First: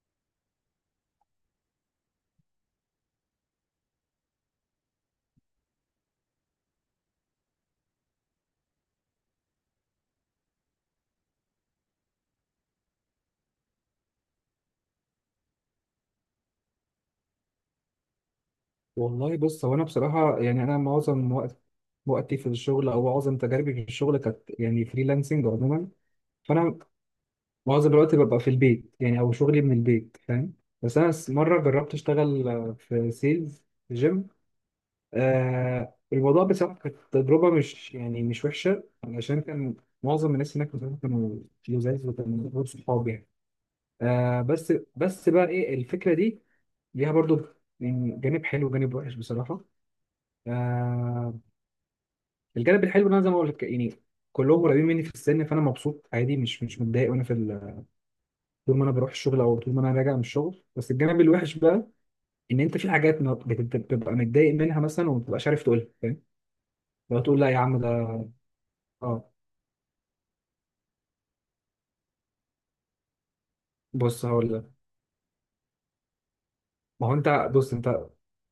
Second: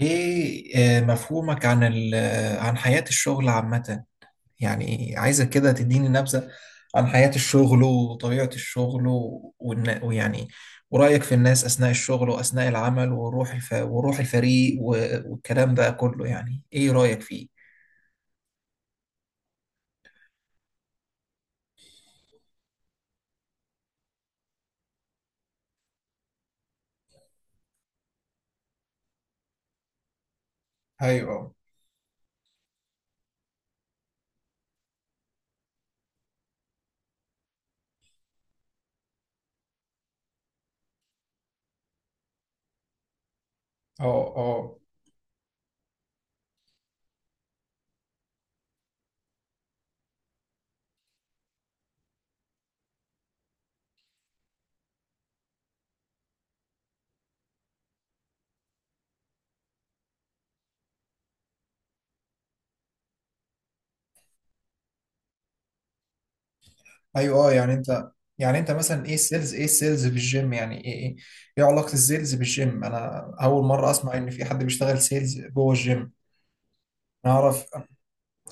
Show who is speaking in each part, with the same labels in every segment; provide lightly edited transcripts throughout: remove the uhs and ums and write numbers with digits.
Speaker 1: ايه آه، مفهومك عن ال آه، عن حياة الشغل عامة، يعني عايزك كده تديني نبذة عن حياة الشغل وطبيعة الشغل و- والن- ويعني ورأيك في الناس أثناء الشغل وأثناء العمل، وروح الفريق والكلام ده كله، يعني ايه رأيك فيه؟
Speaker 2: والله بص هو انا بصراحه يعني انا معظم وقتي في الشغل او معظم تجاربي في الشغل كانت يعني فريلانسنج عموما. فانا معظم الوقت ببقى في البيت يعني او شغلي من البيت فاهم. بس انا
Speaker 1: ايوه،
Speaker 2: مره جربت اشتغل في سيلز في جيم. الموضوع بصراحه كانت تجربه مش وحشه علشان كان معظم الناس هناك بصراحة كانوا لزاز وكانوا غير صحاب يعني.
Speaker 1: اه،
Speaker 2: بس
Speaker 1: اه،
Speaker 2: بس بقى ايه الفكره دي ليها برضو؟ يعني جانب حلو وجانب وحش بصراحه. آه الجانب الحلو ان انا زي ما قلت يعني كلهم قريبين مني في السن، فانا مبسوط عادي مش متضايق وانا طول ما انا بروح الشغل او طول ما انا راجع من الشغل. بس الجانب الوحش بقى ان انت في حاجات ما بتبقى متضايق منها مثلا، وما بتبقاش عارف تقولها فاهم، لو
Speaker 1: ايوه،
Speaker 2: تقول لا
Speaker 1: اه.
Speaker 2: يا
Speaker 1: يعني
Speaker 2: عم ده.
Speaker 1: انت يعني انت مثلا ايه
Speaker 2: اه،
Speaker 1: السيلز ايه السيلز بالجيم، يعني ايه، ايه علاقة السيلز بالجيم؟ انا اول مرة اسمع
Speaker 2: بص
Speaker 1: ان في
Speaker 2: هقول
Speaker 1: حد
Speaker 2: لك.
Speaker 1: بيشتغل سيلز جوه الجيم.
Speaker 2: ما هو
Speaker 1: انا
Speaker 2: انت،
Speaker 1: اعرف.
Speaker 2: بص انت،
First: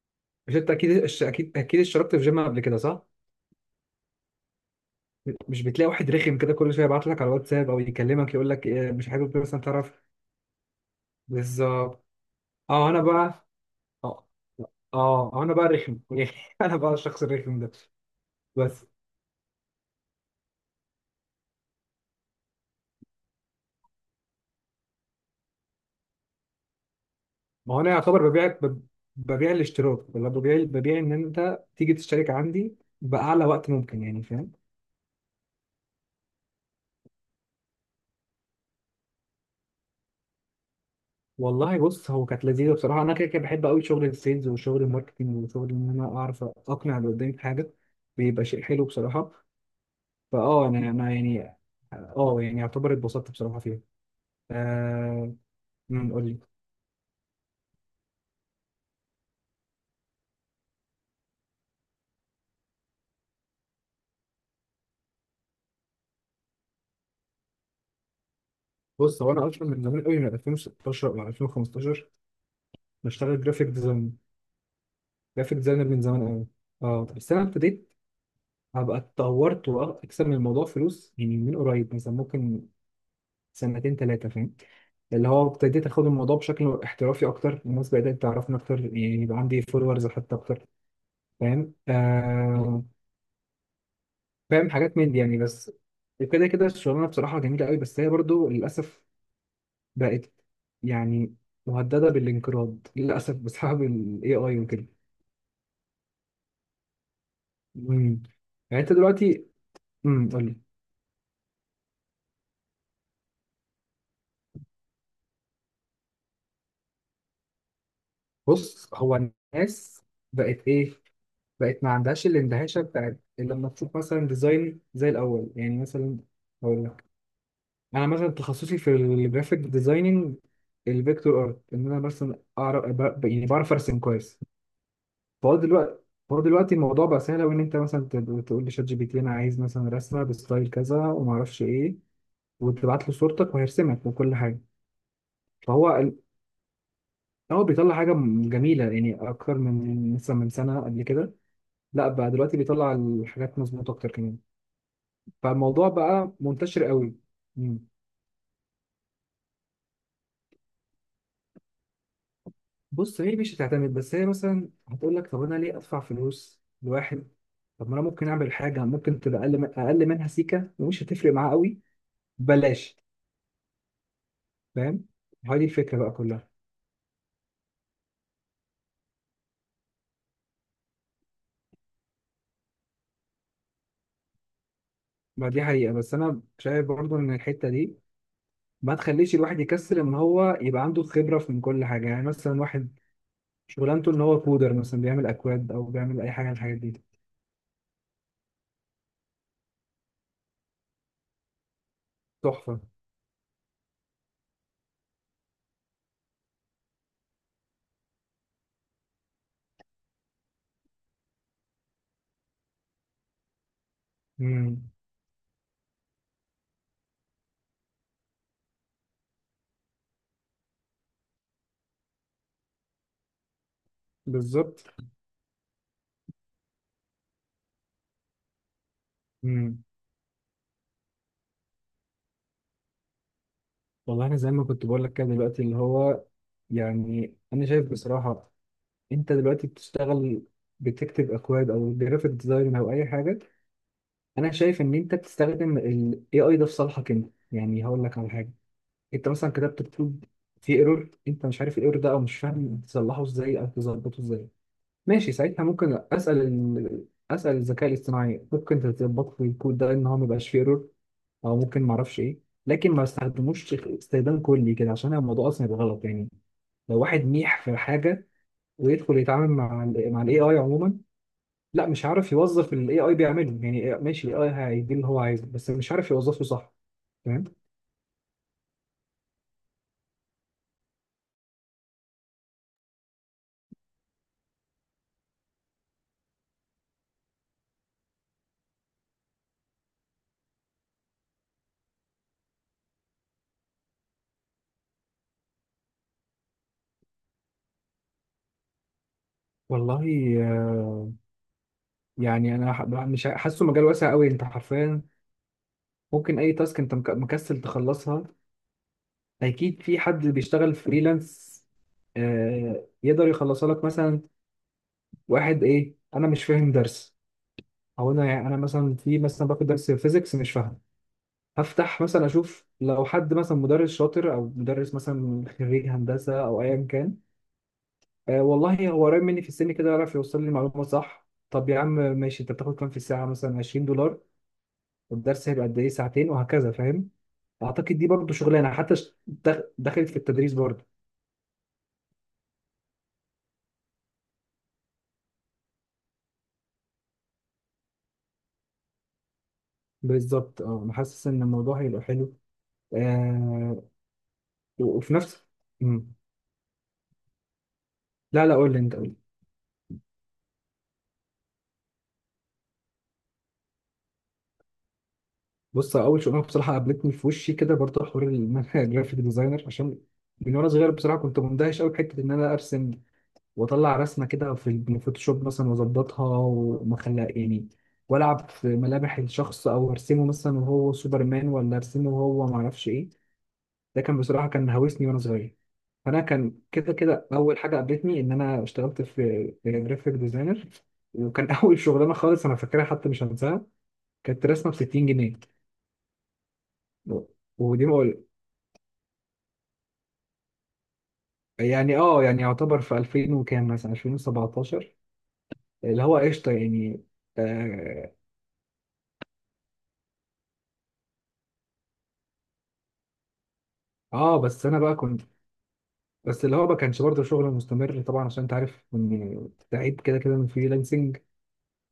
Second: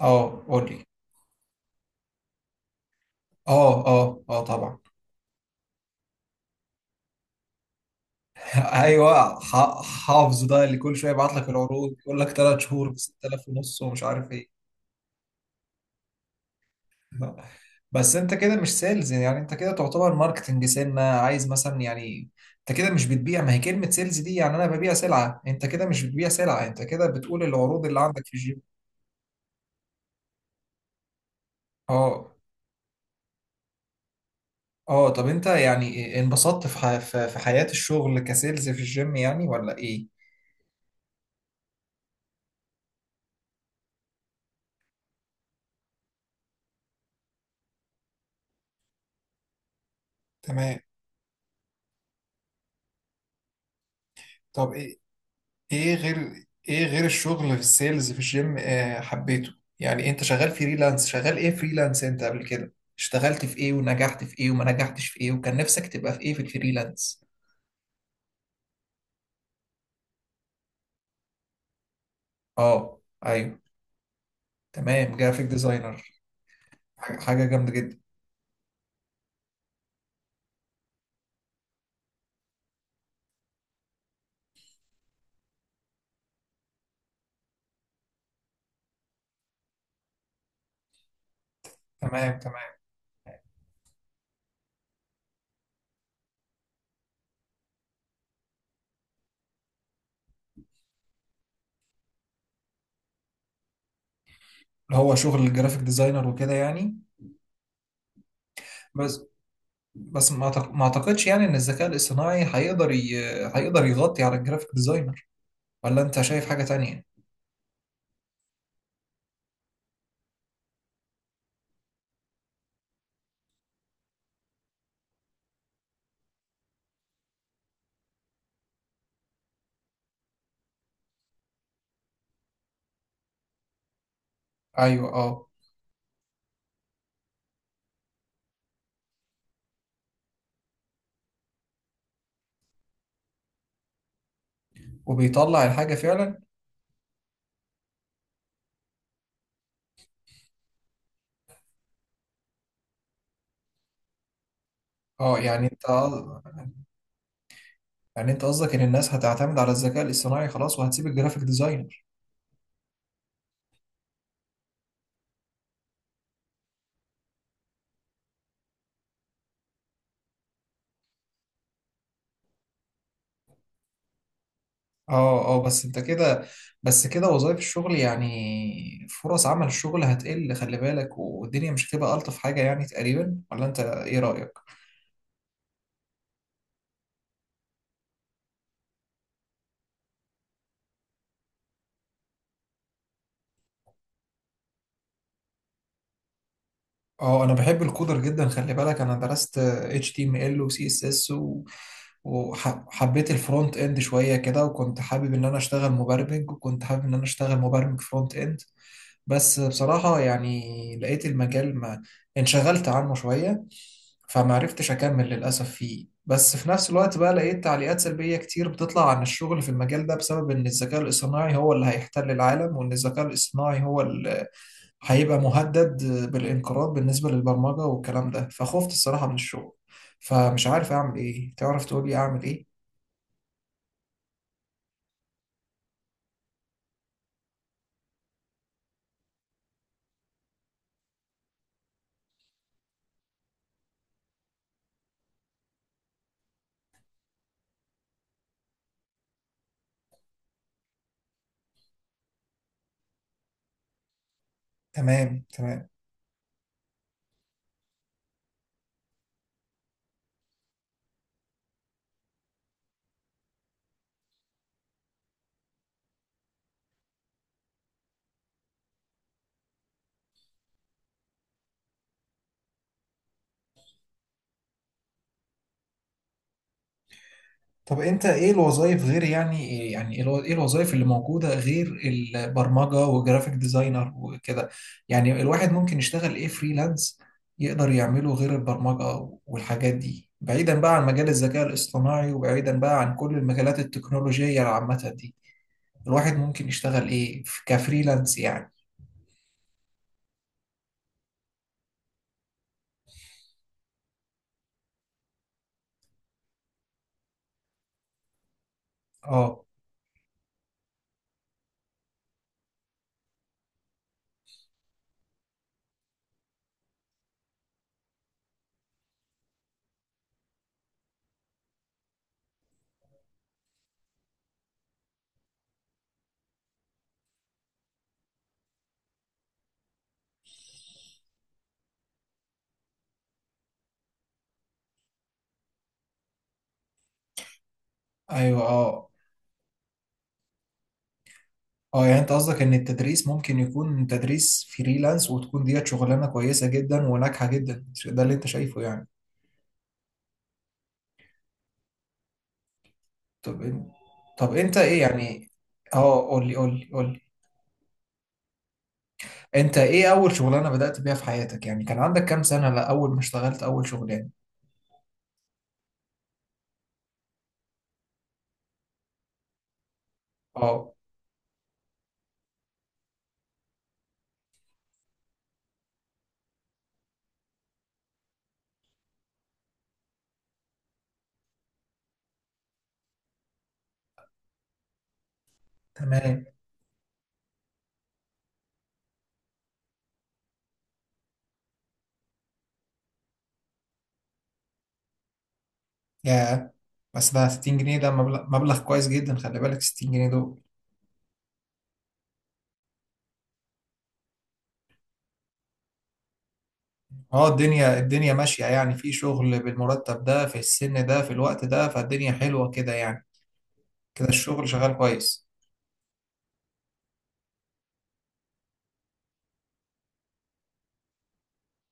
Speaker 1: اه
Speaker 2: مش
Speaker 1: قول
Speaker 2: انت
Speaker 1: لي.
Speaker 2: اكيد الش- اكيد اكيد اشتركت في جيم قبل كده صح؟
Speaker 1: اه، اه، اه، طبعا.
Speaker 2: مش بتلاقي واحد رخم كده كل شويه يبعت لك على الواتساب او يكلمك يقول لك إيه، مش حابب
Speaker 1: ايوه،
Speaker 2: مثلا تعرف.
Speaker 1: حافظ ده اللي كل شويه يبعت لك العروض،
Speaker 2: بالظبط.
Speaker 1: يقول لك 3 شهور
Speaker 2: اه،
Speaker 1: ب 6000 ونص ومش
Speaker 2: اه
Speaker 1: عارف ايه.
Speaker 2: اه انا بقى رخم انا بقى الشخص الرخم ده.
Speaker 1: بس انت كده مش
Speaker 2: بس
Speaker 1: سيلز، يعني انت كده تعتبر ماركتنج، سنه عايز مثلا يعني، انت كده مش بتبيع. ما هي كلمه سيلز دي يعني انا ببيع سلعه، انت كده مش بتبيع سلعه، انت كده بتقول
Speaker 2: ما هو
Speaker 1: العروض
Speaker 2: انا
Speaker 1: اللي عندك
Speaker 2: يعتبر
Speaker 1: في الجيم.
Speaker 2: ببيعك ببيع الاشتراك، ولا ببيع ان انت تيجي تشترك
Speaker 1: اه،
Speaker 2: عندي باعلى وقت ممكن يعني فاهم.
Speaker 1: اه. طب انت يعني انبسطت في حياه الشغل كسيلز في الجيم يعني، ولا ايه؟
Speaker 2: والله بص هو كانت لذيذه بصراحه. انا كده كده بحب قوي شغل السيلز وشغل الماركتنج وشغل ان انا اعرف اقنع اللي قدامي بحاجه، بيبقى شيء حلو بصراحه.
Speaker 1: تمام.
Speaker 2: انا يعني يعتبر اتبسطت بصراحه فيها
Speaker 1: طب
Speaker 2: آه
Speaker 1: ايه
Speaker 2: قول
Speaker 1: غير
Speaker 2: لي.
Speaker 1: ايه غير الشغل في السيلز في الجيم، حبيته. يعني انت شغال ايه فريلانس؟ انت قبل كده اشتغلت في ايه، ونجحت في ايه، وما نجحتش في ايه، وكان نفسك تبقى في ايه في الفريلانس؟
Speaker 2: بص هو انا اصلا من زمان قوي من 2016 او 2015
Speaker 1: اه.
Speaker 2: بشتغل
Speaker 1: ايوه،
Speaker 2: جرافيك ديزاين.
Speaker 1: تمام، جرافيك
Speaker 2: جرافيك ديزاينر من
Speaker 1: ديزاينر.
Speaker 2: زمان قوي. اه
Speaker 1: حاجة
Speaker 2: بس انا
Speaker 1: حاجة جامدة
Speaker 2: ابتديت
Speaker 1: جدا.
Speaker 2: هبقى اتطورت واكسب من الموضوع فلوس يعني من قريب، مثلا ممكن سنتين ثلاثه فاهم، اللي هو ابتديت اخد الموضوع بشكل احترافي اكتر، الناس بدات تعرفني اكتر يعني يبقى عندي فولورز حتى اكتر فاهم.
Speaker 1: تمام، تمام.
Speaker 2: فاهم حاجات من دي يعني بس. وكده كده الشغلانه بصراحه جميله قوي، بس هي برضو للاسف بقت يعني مهدده بالانقراض للاسف بسبب الاي اي وكده.
Speaker 1: اللي هو شغل الجرافيك ديزاينر وكده يعني.
Speaker 2: مم. يعني انت
Speaker 1: بس
Speaker 2: دلوقتي.
Speaker 1: بس
Speaker 2: قول لي.
Speaker 1: ما اعتقدش يعني ان الذكاء الاصطناعي هيقدر يغطي على الجرافيك ديزاينر، ولا انت شايف حاجة تانية؟
Speaker 2: بص، هو الناس بقت ايه بقت ما عندهاش الاندهاشه بتاعت لما تشوف مثلا ديزاين زي الاول يعني. مثلا هقول لك، انا مثلا تخصصي في الجرافيك ديزايننج الفيكتور ارت، ان انا مثلا اعرف ب- يعني بعرف ارسم كويس.
Speaker 1: ايوه، اه.
Speaker 2: فهو دلوقتي فهو دلوقتي الموضوع بقى سهل أوي، إن أنت مثلا تقول لشات جي بي تي أنا عايز مثلا رسمة بستايل كذا وما أعرفش إيه، وتبعت له صورتك وهيرسمك وكل حاجة.
Speaker 1: وبيطلع الحاجة
Speaker 2: فهو ال-
Speaker 1: فعلا؟
Speaker 2: هو بيطلع حاجة جميلة، يعني أكتر من سنة قبل كده. لا، بقى دلوقتي بيطلع الحاجات مظبوطة أكتر كمان.
Speaker 1: اه. يعني انت
Speaker 2: فالموضوع بقى منتشر قوي. مم.
Speaker 1: يعني انت قصدك ان الناس هتعتمد على الذكاء الاصطناعي خلاص وهتسيب الجرافيك ديزاينر؟
Speaker 2: بص، هي مش هتعتمد، بس هي مثلا هتقول لك طب انا ليه ادفع فلوس لواحد؟ طب ما انا ممكن اعمل حاجه ممكن تبقى اقل من اقل منها سيكه، ومش هتفرق معاه قوي. بلاش فاهم
Speaker 1: اه، اه.
Speaker 2: هذه الفكره بقى كلها.
Speaker 1: بس كده وظائف الشغل يعني، فرص عمل الشغل هتقل خلي بالك، والدنيا مش هتبقى الطف حاجة يعني تقريبا، ولا انت ايه رأيك؟
Speaker 2: ما دي حقيقه، بس انا شايف برضو ان الحته دي ما تخليش الواحد يكسر، ان هو يبقى عنده خبره في من كل حاجه. يعني مثلا واحد شغلانته ان هو كودر مثلا بيعمل اكواد او بيعمل اي حاجه من الحاجات دي.
Speaker 1: اه. انا بحب الكودر جدا، خلي بالك، انا درست HTML و CSS، و
Speaker 2: تحفه.
Speaker 1: وحبيت الفرونت اند شوية كده، وكنت حابب ان انا اشتغل مبرمج، وكنت حابب ان انا اشتغل مبرمج فرونت اند. بس بصراحة يعني لقيت المجال ما انشغلت عنه شوية،
Speaker 2: مم.
Speaker 1: فمعرفتش أكمل للأسف فيه. بس في نفس الوقت بقى لقيت تعليقات سلبية كتير بتطلع عن الشغل في المجال ده، بسبب إن الذكاء الاصطناعي هو اللي هيحتل العالم، وإن الذكاء الاصطناعي هو اللي
Speaker 2: بالظبط.
Speaker 1: هيبقى مهدد بالانقراض بالنسبة للبرمجة والكلام ده، فخفت الصراحة من الشغل.
Speaker 2: مم.
Speaker 1: فمش عارف أعمل إيه، تعرف تقولي أعمل إيه؟
Speaker 2: والله انا زي ما كنت بقول لك كده دلوقتي، اللي هو يعني انا شايف بصراحه، انت دلوقتي بتشتغل، بتكتب اكواد او جرافيك ديزاين او اي حاجه، انا شايف ان انت بتستخدم ال AI ده في صالحك انت يعني. هقول لك على حاجه، انت مثلا كتبت كود في ايرور، انت مش عارف الايرور ده او مش فاهم تصلحه ازاي او تظبطه ازاي. ماشي،
Speaker 1: تمام،
Speaker 2: ساعتها
Speaker 1: تمام.
Speaker 2: ممكن اسال الذكاء الاصطناعي ممكن تظبط لي الكود ده ان هو ما يبقاش فيه ايرور، او ممكن ما اعرفش ايه. لكن ما استخدموش استخدام كلي كده عشان الموضوع اصلا يبقى غلط يعني. لو واحد ميح في حاجه ويدخل يتعامل مع الاي اي عموما، لا، مش عارف يوظف الاي اي بيعمله. يعني ماشي، الاي اي هيدي اللي هو عايزه، بس مش عارف يوظفه صح فاهم.
Speaker 1: طب انت ايه الوظائف غير، ايه الوظائف اللي موجودة غير البرمجة وجرافيك ديزاينر وكده؟ يعني الواحد ممكن يشتغل ايه فريلانس، يقدر يعمله غير البرمجة والحاجات دي، بعيدا بقى عن مجال الذكاء الاصطناعي، وبعيدا بقى عن كل المجالات التكنولوجية العامة دي، الواحد ممكن يشتغل ايه كفريلانس يعني؟
Speaker 2: والله آه، يعني انا ح- مش ح- حاسه مجال واسع قوي، انت حرفيا ممكن اي تاسك انت مكسل تخلصها
Speaker 1: اه،
Speaker 2: اكيد في حد بيشتغل فريلانس يقدر يخلصها لك. مثلا واحد، ايه، انا مش فاهم درس، او انا مثلا باخد درس فيزيكس مش فاهم. هفتح مثلا اشوف لو حد مثلا مدرس شاطر، او مدرس مثلا خريج هندسه، او ايا كان. والله هو قريب مني في السن كده يعرف يوصل لي المعلومه صح. طب يا عم ماشي، انت بتاخد كام في الساعه مثلا؟ 20 دولار، والدرس هيبقى قد ايه؟ ساعتين، وهكذا فاهم. اعتقد دي برضو
Speaker 1: ايوه،
Speaker 2: شغلانه، حتى
Speaker 1: اه،
Speaker 2: دخلت في التدريس برضو.
Speaker 1: اه. يعني انت قصدك ان التدريس ممكن يكون تدريس فريلانس، وتكون ديت شغلانة كويسة جدا وناجحة جدا، ده اللي انت شايفه يعني؟
Speaker 2: بالظبط. اه، انا حاسس ان الموضوع هيبقى حلو.
Speaker 1: طب
Speaker 2: آه
Speaker 1: إن... طب انت ايه
Speaker 2: وفي نفس.
Speaker 1: يعني؟
Speaker 2: مم.
Speaker 1: اه، قول لي، قول لي، قول لي.
Speaker 2: لا لا، قول لي انت، قول لي.
Speaker 1: انت ايه اول شغلانه بدأت بيها في حياتك، يعني كان عندك كام سنه، لا اول ما اشتغلت اول شغلانه؟
Speaker 2: بص، اول شغلانه بصراحه قابلتني في وشي كده، برضه حوار ان انا جرافيك ديزاينر، عشان من وانا صغير
Speaker 1: اه،
Speaker 2: بصراحه كنت مندهش قوي بحته ان انا ارسم واطلع رسمه كده في الفوتوشوب مثلا واظبطها وما خليها يعني، والعب في ملامح الشخص، او ارسمه مثلا وهو سوبرمان، ولا ارسمه وهو ما اعرفش ايه. ده كان هوسني وانا صغير. فانا
Speaker 1: تمام.
Speaker 2: كان كده كده اول حاجه قابلتني ان انا اشتغلت في جرافيك ديزاينر. وكان اول شغلانه خالص انا فاكرها حتى مش هنساها، كانت رسمه ب 60 جنيه.
Speaker 1: يا، بس ده 60
Speaker 2: ودي
Speaker 1: جنيه ده
Speaker 2: بقول
Speaker 1: مبلغ مبلغ كويس جدا، خلي بالك 60 جنيه دول.
Speaker 2: يعني يعني يعتبر في 2000 وكام، مثلا 2017، اللي هو قشطه يعني.
Speaker 1: اه. الدنيا
Speaker 2: اه
Speaker 1: الدنيا ماشيه يعني، في شغل بالمرتب ده في السن ده في الوقت ده، فالدنيا حلوه كده يعني، كده
Speaker 2: بس
Speaker 1: الشغل
Speaker 2: انا
Speaker 1: شغال
Speaker 2: بقى كنت.
Speaker 1: كويس.
Speaker 2: بس اللي هو ما كانش برضه شغل مستمر طبعا، عشان انت عارف ان تعيد كده كده من فريلانسنج،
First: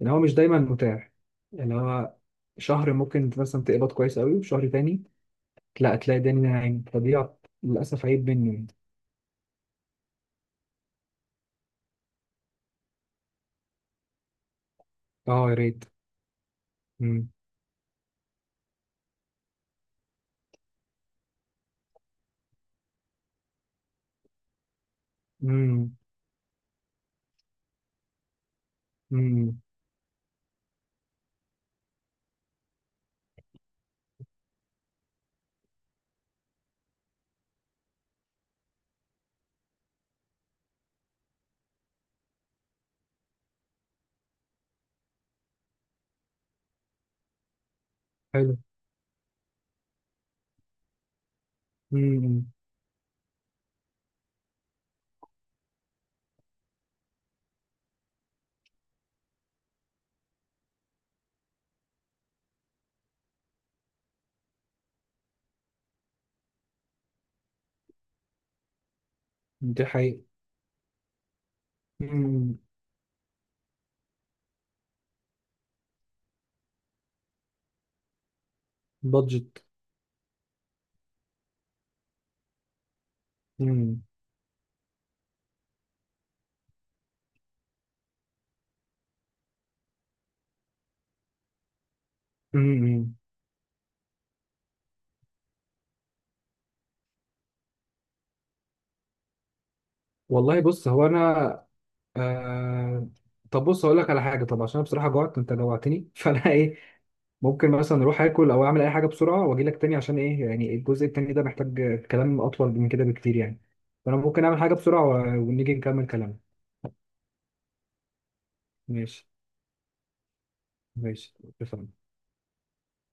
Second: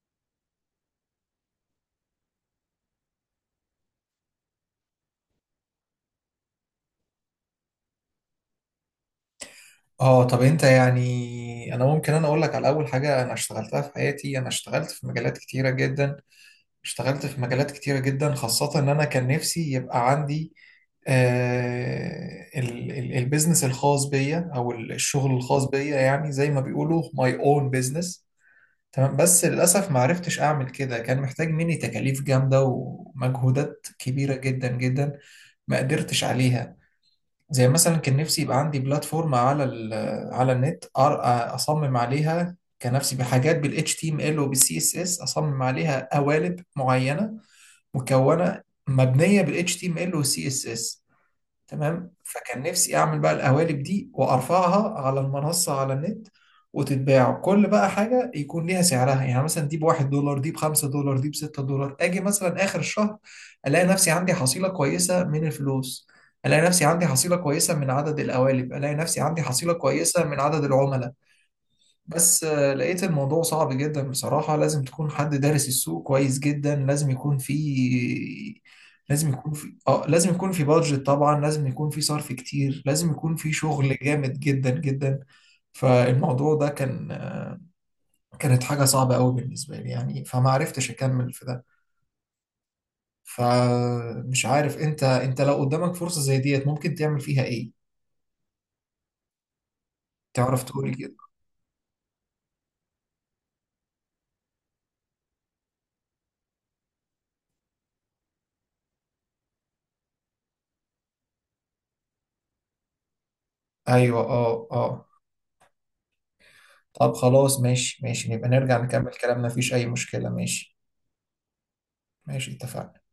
Speaker 2: ان هو مش دايما متاح يعني. هو شهر ممكن مثلا تقبض كويس قوي، وشهر تاني لا تلاقي الدنيا ناعم، فدي للاسف عيب مني يعني.
Speaker 1: اه. طب انت يعني، انا ممكن اقول لك على اول حاجه انا اشتغلتها في حياتي، انا اشتغلت في مجالات
Speaker 2: اه، يا
Speaker 1: كتيره
Speaker 2: ريت.
Speaker 1: جدا، اشتغلت
Speaker 2: امم.
Speaker 1: في مجالات كتيرة جدا، خاصة إن أنا كان نفسي يبقى عندي البيزنس الخاص بيا، أو الشغل الخاص بيا،
Speaker 2: امم.
Speaker 1: يعني زي ما بيقولوا my own business. تمام. بس
Speaker 2: امم.
Speaker 1: للأسف ما عرفتش أعمل كده، كان محتاج مني تكاليف جامدة ومجهودات كبيرة جدا جدا، ما قدرتش عليها. زي مثلا كان نفسي يبقى عندي بلاتفورم على النت، اصمم عليها. كان نفسي بحاجات بال HTML وبال CSS، اصمم عليها قوالب معينة،
Speaker 2: حلو.
Speaker 1: مكونه مبنيه بال HTML وال CSS. تمام،
Speaker 2: امم.
Speaker 1: فكان نفسي اعمل بقى القوالب دي وارفعها على المنصه على النت، وتتباع. كل بقى حاجه يكون ليها سعرها، يعني مثلا دي ب1 دولار، دي ب5 دولار، دي ب6 دولار، اجي مثلا اخر الشهر الاقي نفسي عندي حصيله كويسه من الفلوس، الاقي نفسي عندي حصيله كويسه من عدد القوالب، الاقي نفسي عندي حصيله
Speaker 2: دي حقيقة.
Speaker 1: كويسه من عدد العملاء. بس
Speaker 2: امم.
Speaker 1: لقيت الموضوع صعب جدا بصراحة، لازم تكون حد دارس السوق كويس جدا،
Speaker 2: بادجت.
Speaker 1: لازم يكون في بادجت طبعا، لازم يكون في صرف كتير، لازم يكون في شغل
Speaker 2: امم.
Speaker 1: جامد جدا جدا. فالموضوع ده كانت حاجة صعبة قوي بالنسبة لي يعني، فما عرفتش أكمل في ده.
Speaker 2: امم.
Speaker 1: فمش عارف، انت لو قدامك فرصة زي ديت، ممكن تعمل فيها ايه؟
Speaker 2: والله
Speaker 1: تعرف
Speaker 2: بص
Speaker 1: تقولي
Speaker 2: هو
Speaker 1: كده.
Speaker 2: انا آه... طب، بص هقول لك على حاجه. طب عشان أنا بصراحه جوعت، انت جوعتني فانا ايه، ممكن مثلا اروح اكل او اعمل اي حاجه بسرعه واجي لك تاني، عشان ايه يعني الجزء التاني ده محتاج كلام اطول من كده بكتير يعني. فانا
Speaker 1: ايوه،
Speaker 2: ممكن اعمل
Speaker 1: اه،
Speaker 2: حاجه
Speaker 1: اه.
Speaker 2: بسرعه ونيجي نكمل كلامنا.
Speaker 1: طب خلاص، ماشي، ماشي، نبقى نرجع نكمل
Speaker 2: ماشي.
Speaker 1: كلامنا، مفيش اي مشكلة. ماشي،
Speaker 2: ماشي اتفقنا.
Speaker 1: ماشي، اتفقنا.